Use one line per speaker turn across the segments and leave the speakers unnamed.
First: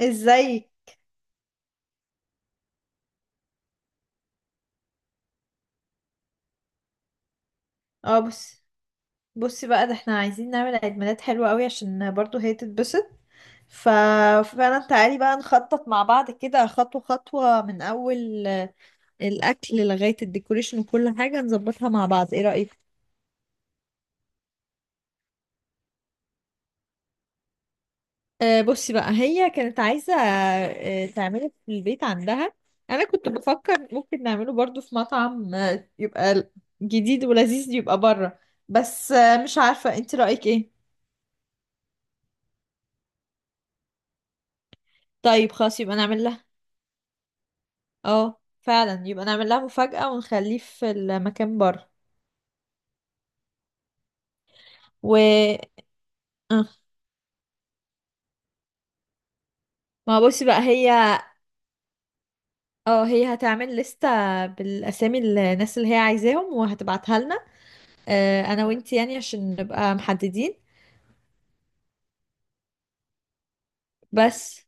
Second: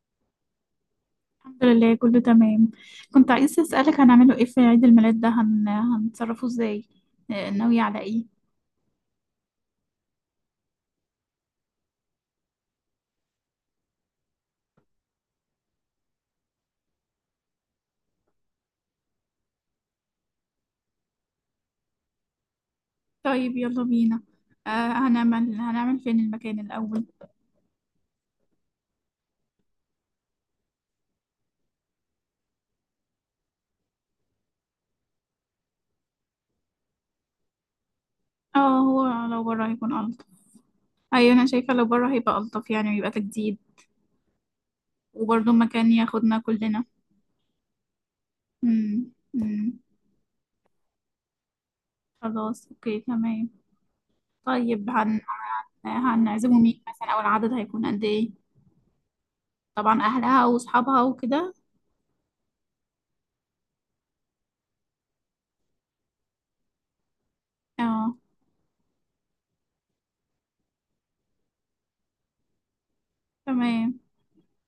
ازاي؟
الحمد لله، كله تمام. كنت عايزة أسألك هنعمله ايه في عيد الميلاد ده، هنتصرفه ازاي؟ ناوية على
اه
ايه؟
بص بصي بقى، ده احنا عايزين نعمل عيد ميلاد حلو قوي عشان برضو هي تتبسط. ف... فعلا تعالي بقى نخطط مع بعض كده، خطوة خطوة، من أول الأكل لغاية الديكوريشن، وكل حاجة نظبطها مع بعض. ايه رأيك؟
طيب يلا بينا. آه. هنعمل فين المكان الأول؟
بصي بقى، هي كانت عايزة تعمله في البيت عندها. أنا كنت بفكر ممكن نعمله برضو في مطعم يبقى جديد ولذيذ، يبقى بره.
اه،
بس
هو لو
مش
بره هيكون
عارفة، انت
ألطف.
رأيك ايه؟
أيوة، أنا شايفة لو بره هيبقى ألطف يعني، ويبقى تجديد، وبرضه
طيب خلاص
مكان
يبقى نعمل
ياخدنا
لها.
كلنا.
اه فعلا
مم.
يبقى نعمل لها
مم.
مفاجأة ونخليه في المكان بره.
خلاص اوكي تمام. طيب
و
هنعزمه
آه.
مين مثلا، أو العدد هيكون قد ايه؟ طبعا
ما هو بصي
أهلها
بقى هي،
وأصحابها وكده.
هتعمل لستة بالأسامي الناس اللي هي عايزاهم وهتبعتها لنا.
اه.
أنا وانتي يعني عشان نبقى محددين.
تمام.
بس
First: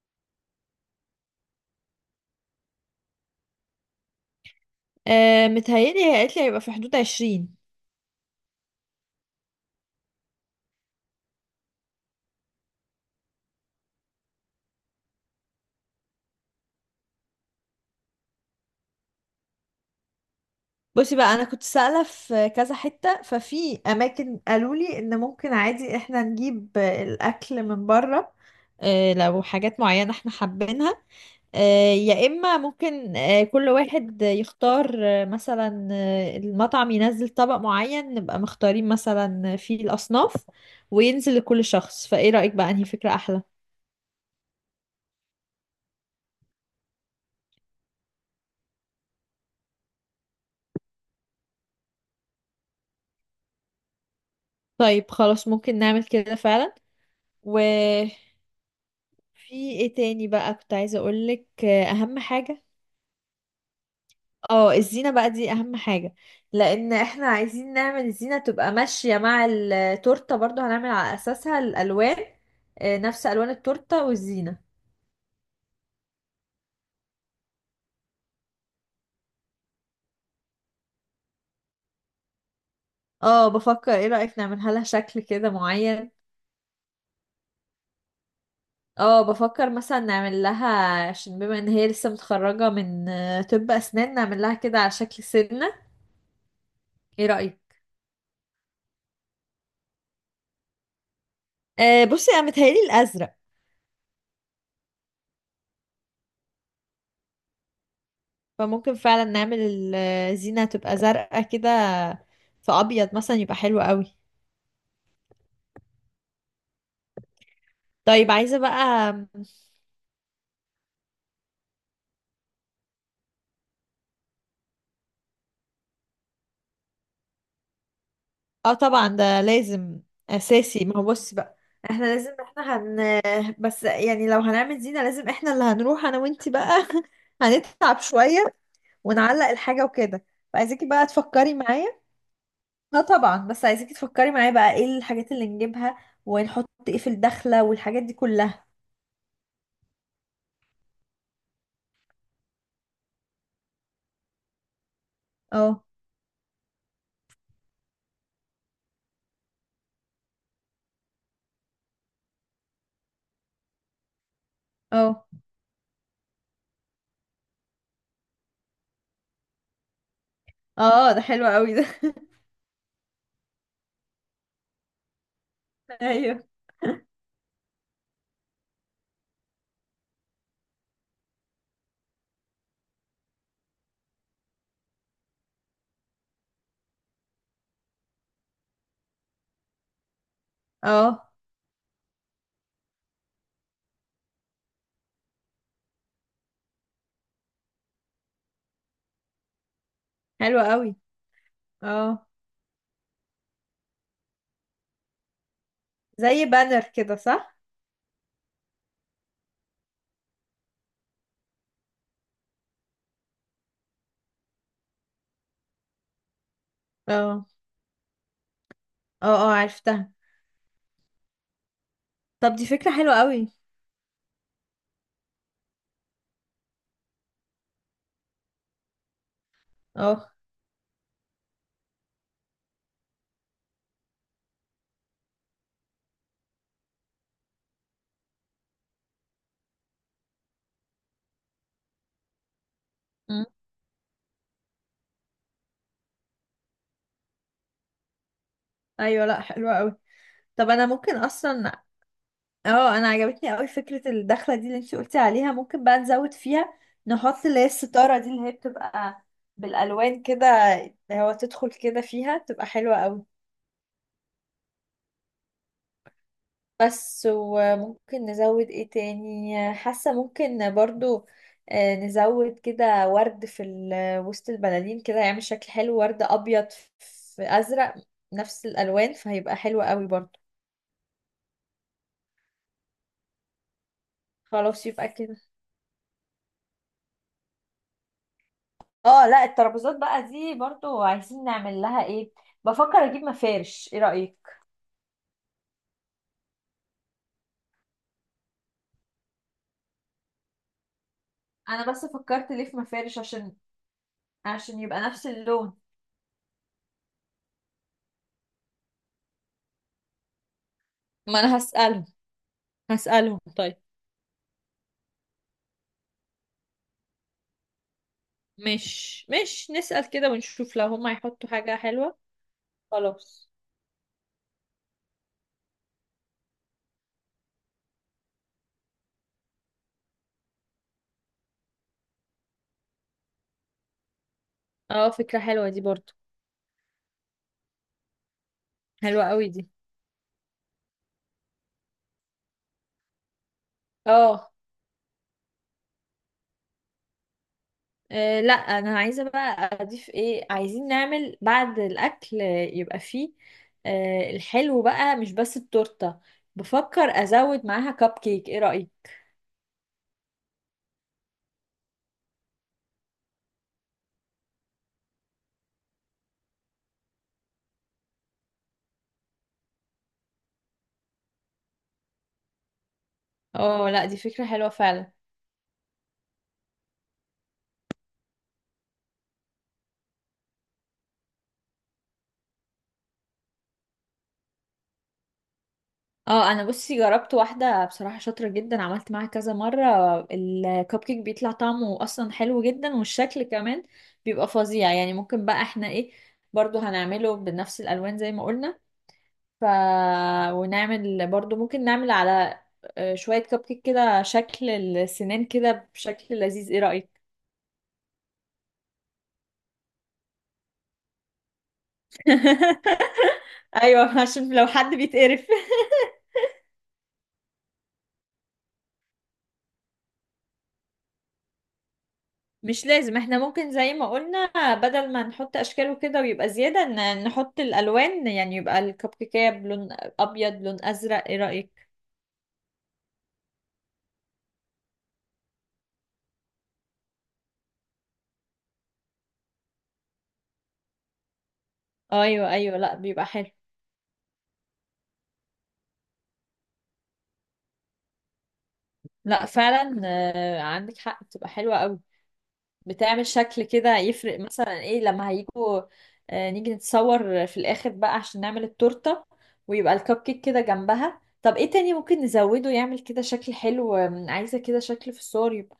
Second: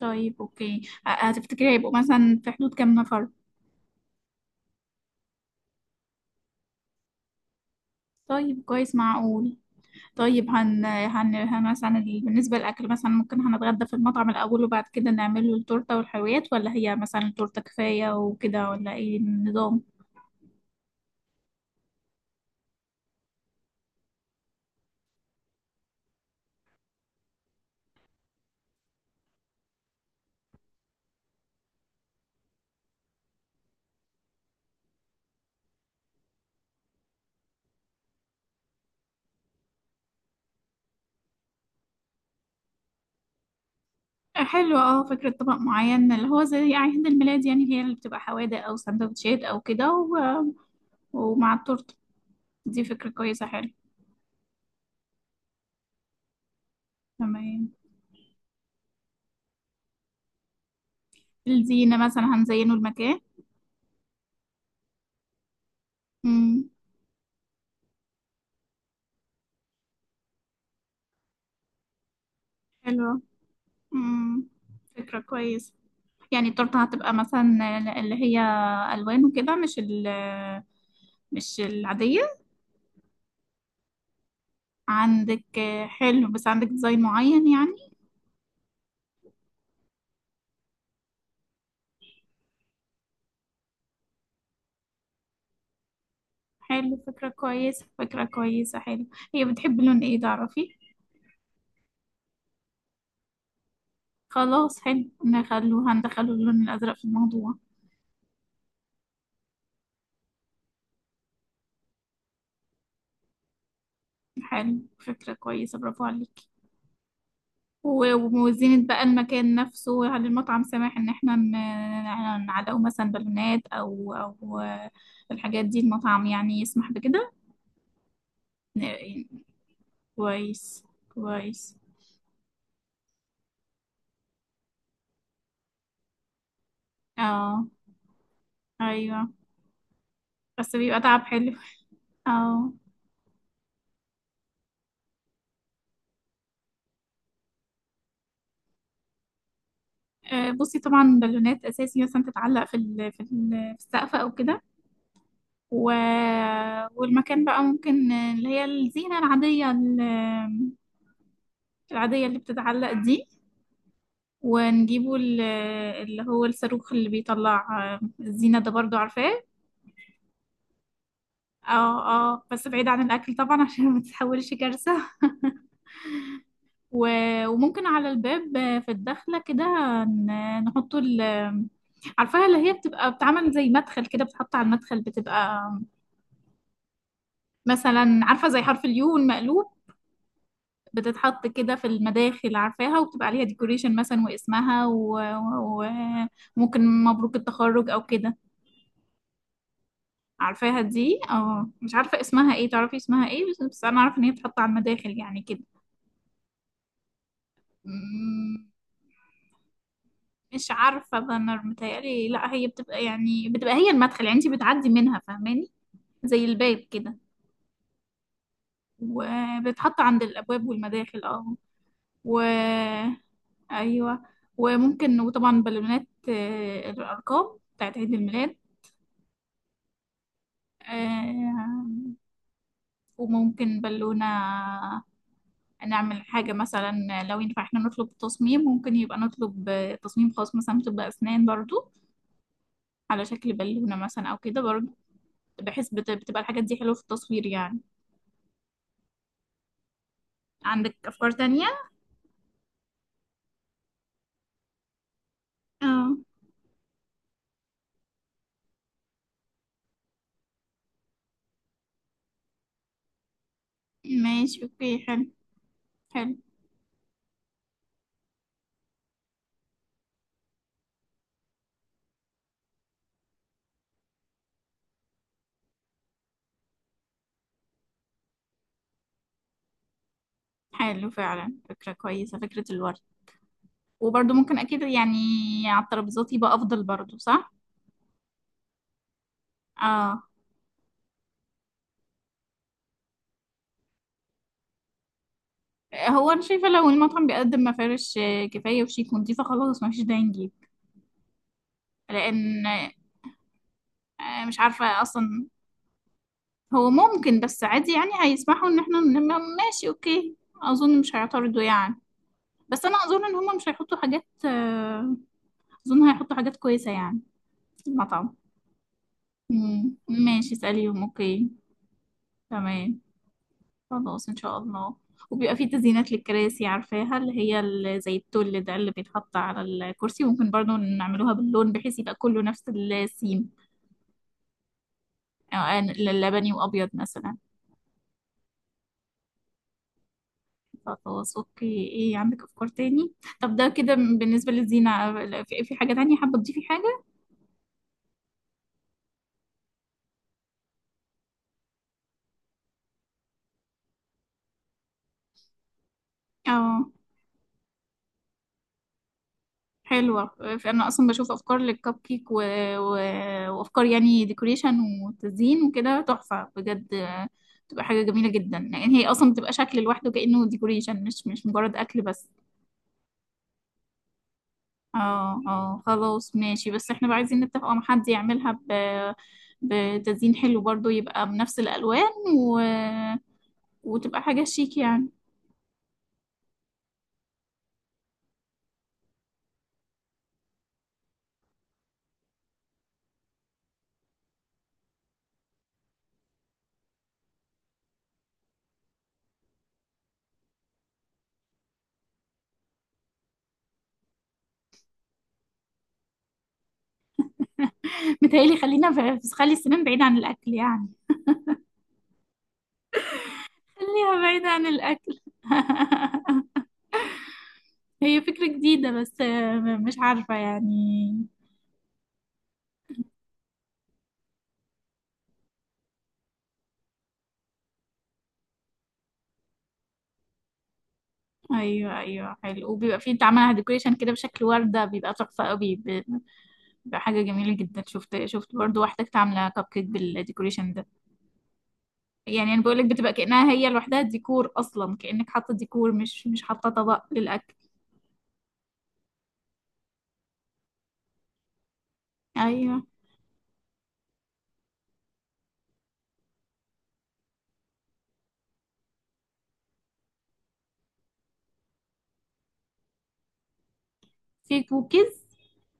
طيب اوكي. هتفتكري هيبقوا مثلا في حدود كام نفر؟
متهيألي هي قالت لي هيبقى في حدود 20.
طيب، كويس، معقول. طيب هن مثلا، بالنسبة للأكل مثلا، ممكن هنتغدى في المطعم الأول وبعد كده نعمل له التورتة والحلويات، ولا هي مثلا التورتة كفاية وكده، ولا ايه النظام؟
بصي بقى، أنا كنت سائلة في كذا حتة، ففي أماكن قالوا لي إن ممكن عادي إحنا نجيب الأكل من بره. لو حاجات معينة إحنا حابينها، يا إما ممكن كل واحد يختار مثلا المطعم ينزل طبق معين، نبقى مختارين مثلا فيه الأصناف، وينزل لكل شخص. فإيه رأيك بقى، أنهي فكرة أحلى؟
حلو، اه، فكرة طبق معين اللي هو زي عيد الميلاد يعني، اللي هي اللي بتبقى حوادق أو سندوتشات أو كده، ومع التورتة. دي فكرة كويسة، حلو.
طيب خلاص، ممكن نعمل كده فعلا.
تمام.
وفي إيه تاني بقى كنت عايزة أقولك؟
الزينة
أهم
مثلا،
حاجة،
هنزينه المكان؟
اه، الزينة بقى، دي أهم حاجة.
امم.
لأن احنا عايزين نعمل الزينة تبقى ماشية مع التورتة، برضو هنعمل على أساسها الألوان،
حلو.
نفس ألوان التورتة
امم.
والزينة.
فكرة كويسة. يعني التورتة هتبقى مثلا اللي هي ألوان وكده، مش العادية.
اه بفكر، ايه رأيك نعملها لها شكل
عندك
كده معين؟
حلو، بس عندك ديزاين معين يعني؟
اه بفكر مثلا نعمل لها، عشان بما ان هي لسه متخرجة من طب اسنان، نعمل لها كده على شكل سنة.
حلو،
ايه
فكرة
رأيك؟
كويسة، فكرة كويسة، حلو. هي بتحب لون ايه، تعرفي؟
بصي، انا متهيألي الازرق.
خلاص حلو، نخلو هندخله اللون الأزرق في الموضوع.
فممكن فعلا نعمل الزينة تبقى زرقاء كده، في ابيض مثلا يبقى حلو قوي.
حلو، فكرة كويسة، برافو عليكي. و-
طيب عايزة
وزينة بقى
بقى.
المكان نفسه، هل المطعم سامح ان احنا نعلقه مثلا بالونات، او الحاجات دي؟ المطعم يعني يسمح بكده؟
اه طبعا ده لازم
كويس.
اساسي. ما هو بصي بقى
كويس.
احنا لازم احنا هن بس يعني لو هنعمل زينة، لازم احنا اللي هنروح انا وانتي بقى
اه.
هنتعب شوية
ايوه.
ونعلق الحاجة وكده.
بس
فعايزاكي
بيبقى
بقى
تعب
تفكري
حلو.
معايا.
اه.
اه طبعا، بس عايزاكي تفكري معايا بقى ايه الحاجات اللي نجيبها، ونحط ايه في الدخلة، والحاجات دي كلها.
آه، بصي، طبعا بالونات اساسي مثلا تتعلق في في السقف او كده.
اه.
و... والمكان بقى ممكن اللي هي الزينة العادية، العادية اللي بتتعلق دي، ونجيبه
اه.
اللي هو الصاروخ اللي بيطلع، آه، الزينة ده برضو عارفاه.
اه، ده حلو قوي ده
اه. اه، بس بعيد عن الأكل طبعا عشان ما تتحولش كارثة.
ايوه.
وممكن على الباب، آه، في الدخلة كده، نحط عارفاها اللي هي بتبقى بتعمل زي مدخل كده، بتحط على المدخل، بتبقى مثلا، عارفة، زي حرف اليو المقلوب،
اه،
بتتحط كده في المداخل، عارفاها، وبتبقى عليها ديكوريشن مثلا، واسمها، وممكن مبروك التخرج او كده،
حلو
عارفاها
قوي.
دي؟ اه، مش عارفة
اه،
اسمها ايه، تعرفي اسمها ايه؟ بس انا عارفة ان هي بتتحط على المداخل يعني،
زي بانر كده، صح؟
كده. مش عارفة، بانر متهيألي، لا، هي بتبقى يعني بتبقى هي المدخل يعني انت بتعدي منها، فاهماني؟ زي الباب كده،
اه. اه. اه،
وبتحط
عرفتها.
عند الأبواب والمداخل. اه. و
طب دي فكرة حلوة قوي.
أيوة. وطبعا بالونات، آه، الأرقام بتاعت عيد الميلاد،
اه.
آه، وممكن بالونة، نعمل حاجة مثلا، لو ينفع احنا نطلب تصميم، ممكن يبقى نطلب تصميم خاص مثلا طب أسنان برضو، على
أمم.
شكل بالونة مثلا أو كده برضو، بحيث بتبقى الحاجات دي حلوة في التصوير يعني.
ايوه لا، حلوة قوي. طب انا
عندك
ممكن
أفكار تانية؟
اصلا، اه، انا عجبتني قوي فكرة الدخلة دي اللي انت قلتي عليها، ممكن بقى
اه،
نزود فيها، نحط اللي هي الستارة دي اللي هي بتبقى بالالوان كده، اللي هو تدخل كده فيها تبقى حلوة قوي.
ماشي اوكي، حلو. حلو.
بس، وممكن نزود ايه تاني؟ حاسة ممكن برضو نزود كده ورد في وسط البلالين، كده يعمل شكل حلو، ورد ابيض في ازرق، نفس الالوان، فهيبقى حلو قوي برضو.
حلو فعلا، فكرة كويسة، فكرة الورد. وبرضه ممكن أكيد
خلاص يبقى
يعني
كده.
على الترابيزات يبقى أفضل برضه، صح؟
اه لا، الترابيزات بقى
اه.
دي برضو عايزين نعمل لها ايه؟ بفكر اجيب مفارش، ايه رأيك؟
هو أنا شايفة لو المطعم بيقدم مفارش، آه، كفاية وشيك ونضيفة، خلاص مفيش داعي نجيب.
انا بس فكرت
لأن،
ليه في مفارش عشان
آه، مش
عشان يبقى
عارفة
نفس
أصلا.
اللون.
هو ممكن، بس عادي يعني هيسمحوا إن احنا ماشي اوكي، أظن مش
ما انا
هيعترضوا يعني.
هسألهم.
بس أنا أظن إن
هسألهم
هما مش
طيب،
هيحطوا حاجات، آه، أظن هيحطوا حاجات كويسة يعني في المطعم.
مش
مم.
نسأل كده
ماشي،
ونشوف لو
اسأليهم
هما هيحطوا
اوكي.
حاجة حلوة.
تمام.
خلاص.
خلاص ان شاء الله. وبيبقى في تزيينات للكراسي، عارفاها، اللي هي زي التل ده اللي بيتحط على الكرسي، ممكن برضو نعملوها باللون بحيث يبقى كله نفس السيم،
اه فكرة حلوة
آه،
دي برضو.
لبني وابيض مثلا.
حلوة قوي دي.
خلاص اوكي، ايه عندك افكار تاني؟ طب ده كده
اه.
بالنسبة للزينة. في حاجة تانية، حابة تضيفي حاجة؟
لا، انا عايزه بقى اضيف ايه؟ عايزين نعمل بعد الاكل يبقى فيه الحلو بقى، مش بس التورته.
اه،
بفكر ازود معاها كب كيك، ايه رايك؟
حلوة. أنا أصلا بشوف أفكار للكب كيك و... وأفكار يعني ديكوريشن وتزيين وكده، تحفة بجد، آه، بتبقى حاجة جميلة جدا، لأن هي أصلا بتبقى شكل لوحده كأنه ديكوريشن، مش مجرد أكل بس.
اه لا، دي فكره حلوه فعلا.
اه. اه، خلاص، ماشي. بس احنا بقى عايزين نتفق مع حد يعملها بتزيين حلو برضو، يبقى بنفس الألوان، و... وتبقى حاجة شيك يعني.
اه، انا بصي جربت واحده بصراحه شاطره جدا، عملت معاها كذا مره، الكب كيك بيطلع طعمه اصلا حلو جدا والشكل كمان بيبقى فظيع يعني. ممكن بقى احنا ايه، برضو هنعمله بنفس الالوان زي ما قلنا. ف ونعمل برضو، ممكن نعمل على شوية كب كيك كده شكل السنان كده بشكل لذيذ، ايه رأيك؟
متهيألي، خلينا خلي السنان بعيدة عن الأكل يعني. خليها
ايوه
بعيدة
عشان
عن
لو حد
الأكل.
بيتقرف.
هي فكرة جديدة، بس، آه، مش عارفة يعني.
مش لازم، احنا ممكن زي ما قلنا، بدل ما نحط اشكاله كده ويبقى زيادة، نحط الالوان يعني، يبقى الكب كيكية بلون ابيض، لون ازرق. ايه رأيك؟
ايوه، ايوه، حلو، وبيبقى فيه انت عاملها ديكوريشن كده بشكل وردة، بيبقى تحفة قوي، بيبقى حاجة جميلة جدا، شفت برضو واحدة كانت عاملة كب كيك بالديكوريشن ده.
ايوه
يعني انا
ايوه،
بقولك
لا،
بتبقى
بيبقى حلو.
كأنها هي لوحدها ديكور اصلا، كأنك حاطة ديكور مش حاطة طبق للأكل.
لا فعلا، عندك حق، بتبقى حلوة قوي.
ايوه.
بتعمل شكل كده، يفرق مثلا ايه لما هيجوا نيجي نتصور في الاخر بقى عشان نعمل التورتة، ويبقى الكب كيك كده جنبها. طب ايه تاني ممكن نزوده يعمل كده شكل حلو؟ عايزة
في
كده شكل في
كوكيز.
الصور يبقى.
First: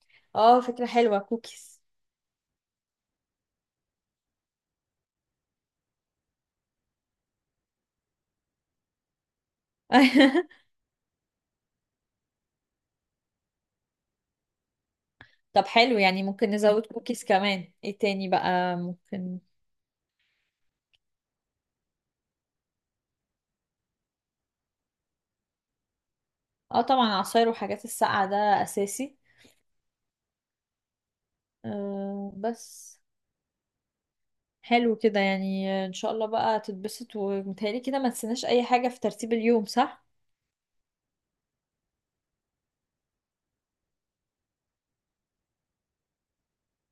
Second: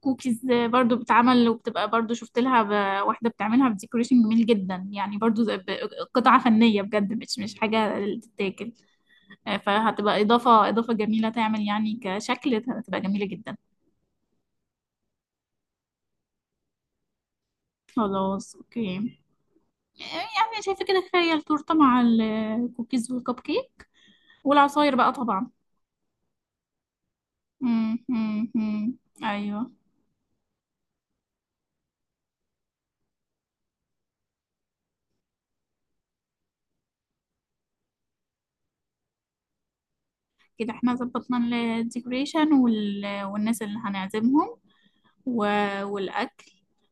كوكيز
اه فكرة
برضو
حلوة،
بتتعمل
كوكيز.
وبتبقى برضو، شفت لها واحدة بتعملها بديكوريشن جميل جدا يعني، برضو قطعة فنية بجد، مش حاجة تتاكل، آه، فهتبقى إضافة جميلة، تعمل يعني كشكل، هتبقى جميلة جدا.
طب حلو، يعني ممكن نزود كوكيز كمان. ايه تاني
خلاص
بقى
أوكي.
ممكن؟
آه، يعني شايفة كده، تخيل تورتة مع الكوكيز والكب كيك، والعصاير بقى طبعا.
اه طبعا، عصاير وحاجات
مم،
الساقعة ده
مم، مم.
اساسي.
أيوه.
بس حلو كده، يعني ان شاء الله بقى تتبسط. ومتهيألي كده ما تنسيناش اي حاجة في ترتيب اليوم، صح؟
كده احنا ظبطنا الديكوريشن والناس اللي هنعزمهم و... والأكل،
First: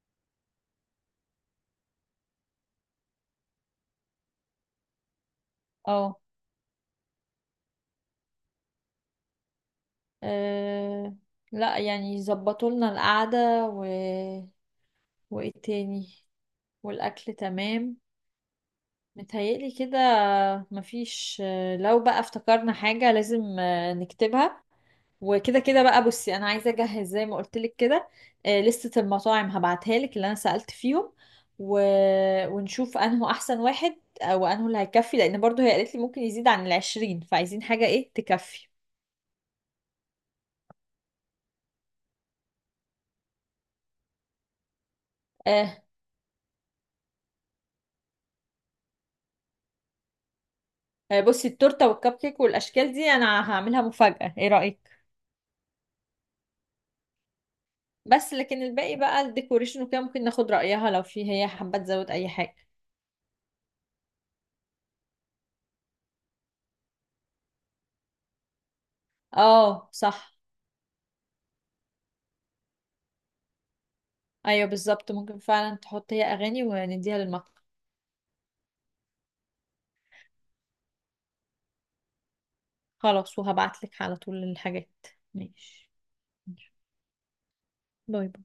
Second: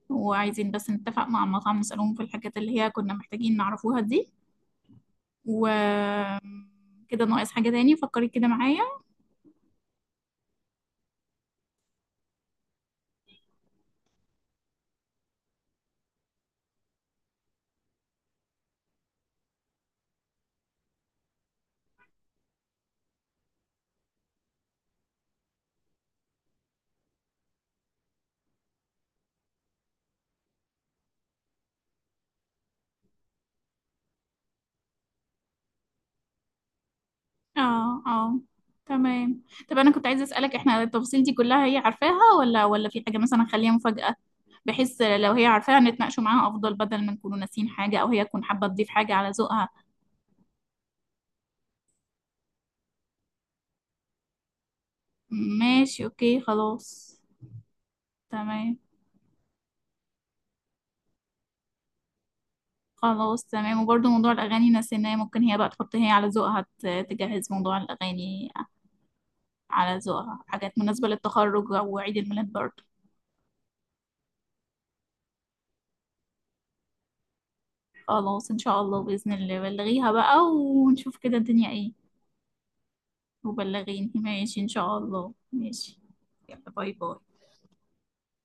وعايزين بس نتفق مع المطعم نسألهم في الحاجات اللي هي كنا محتاجين نعرفوها دي، وكده.
اه.
ناقص حاجة تاني؟ فكري كده معايا.
آه، لا يعني، يظبطوا لنا القعدة وايه تاني، والاكل تمام. متهيألي كده، مفيش لو بقى افتكرنا حاجة لازم نكتبها. وكده كده بقى، بصي انا عايزة اجهز زي ما قلت لك كده، لستة المطاعم هبعتها لك اللي انا سألت فيهم، و... ونشوف انه احسن واحد او انه اللي هيكفي، لان برضو هي قالت لي ممكن يزيد عن 20، فعايزين حاجة
اه،
ايه
اه،
تكفي.
تمام. طب انا كنت عايزه اسالك، احنا التفاصيل دي كلها هي عارفاها، ولا في حاجه مثلا خليها مفاجاه، بحيث لو هي
آه،
عارفاها نتناقشوا معاها افضل، بدل ما نكونوا ناسيين حاجه، او هي تكون حابه تضيف حاجه على ذوقها.
بصي التورته والكب كيك والاشكال دي انا هعملها مفاجاه، ايه رايك؟
ماشي اوكي، خلاص.
بس لكن
تمام.
الباقي بقى الديكوريشن وكده ممكن ناخد رايها لو في هي حابه تزود اي حاجه.
خلاص تمام، وبرضه موضوع الاغاني نسيناه، ممكن هي بقى تحط هي على ذوقها، تجهز موضوع الاغاني
اه
على
صح.
ذوقها، حاجات مناسبه للتخرج او عيد الميلاد برضه.
ايوه بالظبط، ممكن فعلا تحط هي اغاني ونديها للمطعم.
خلاص ان شاء الله، باذن الله بلغيها بقى ونشوف كده الدنيا ايه.
خلاص، وهبعتلك
وبلغيني،
على طول
ماشي، إن
الحاجات.
شاء الله.
ماشي،
ماشي. يلا باي باي.
باي باي.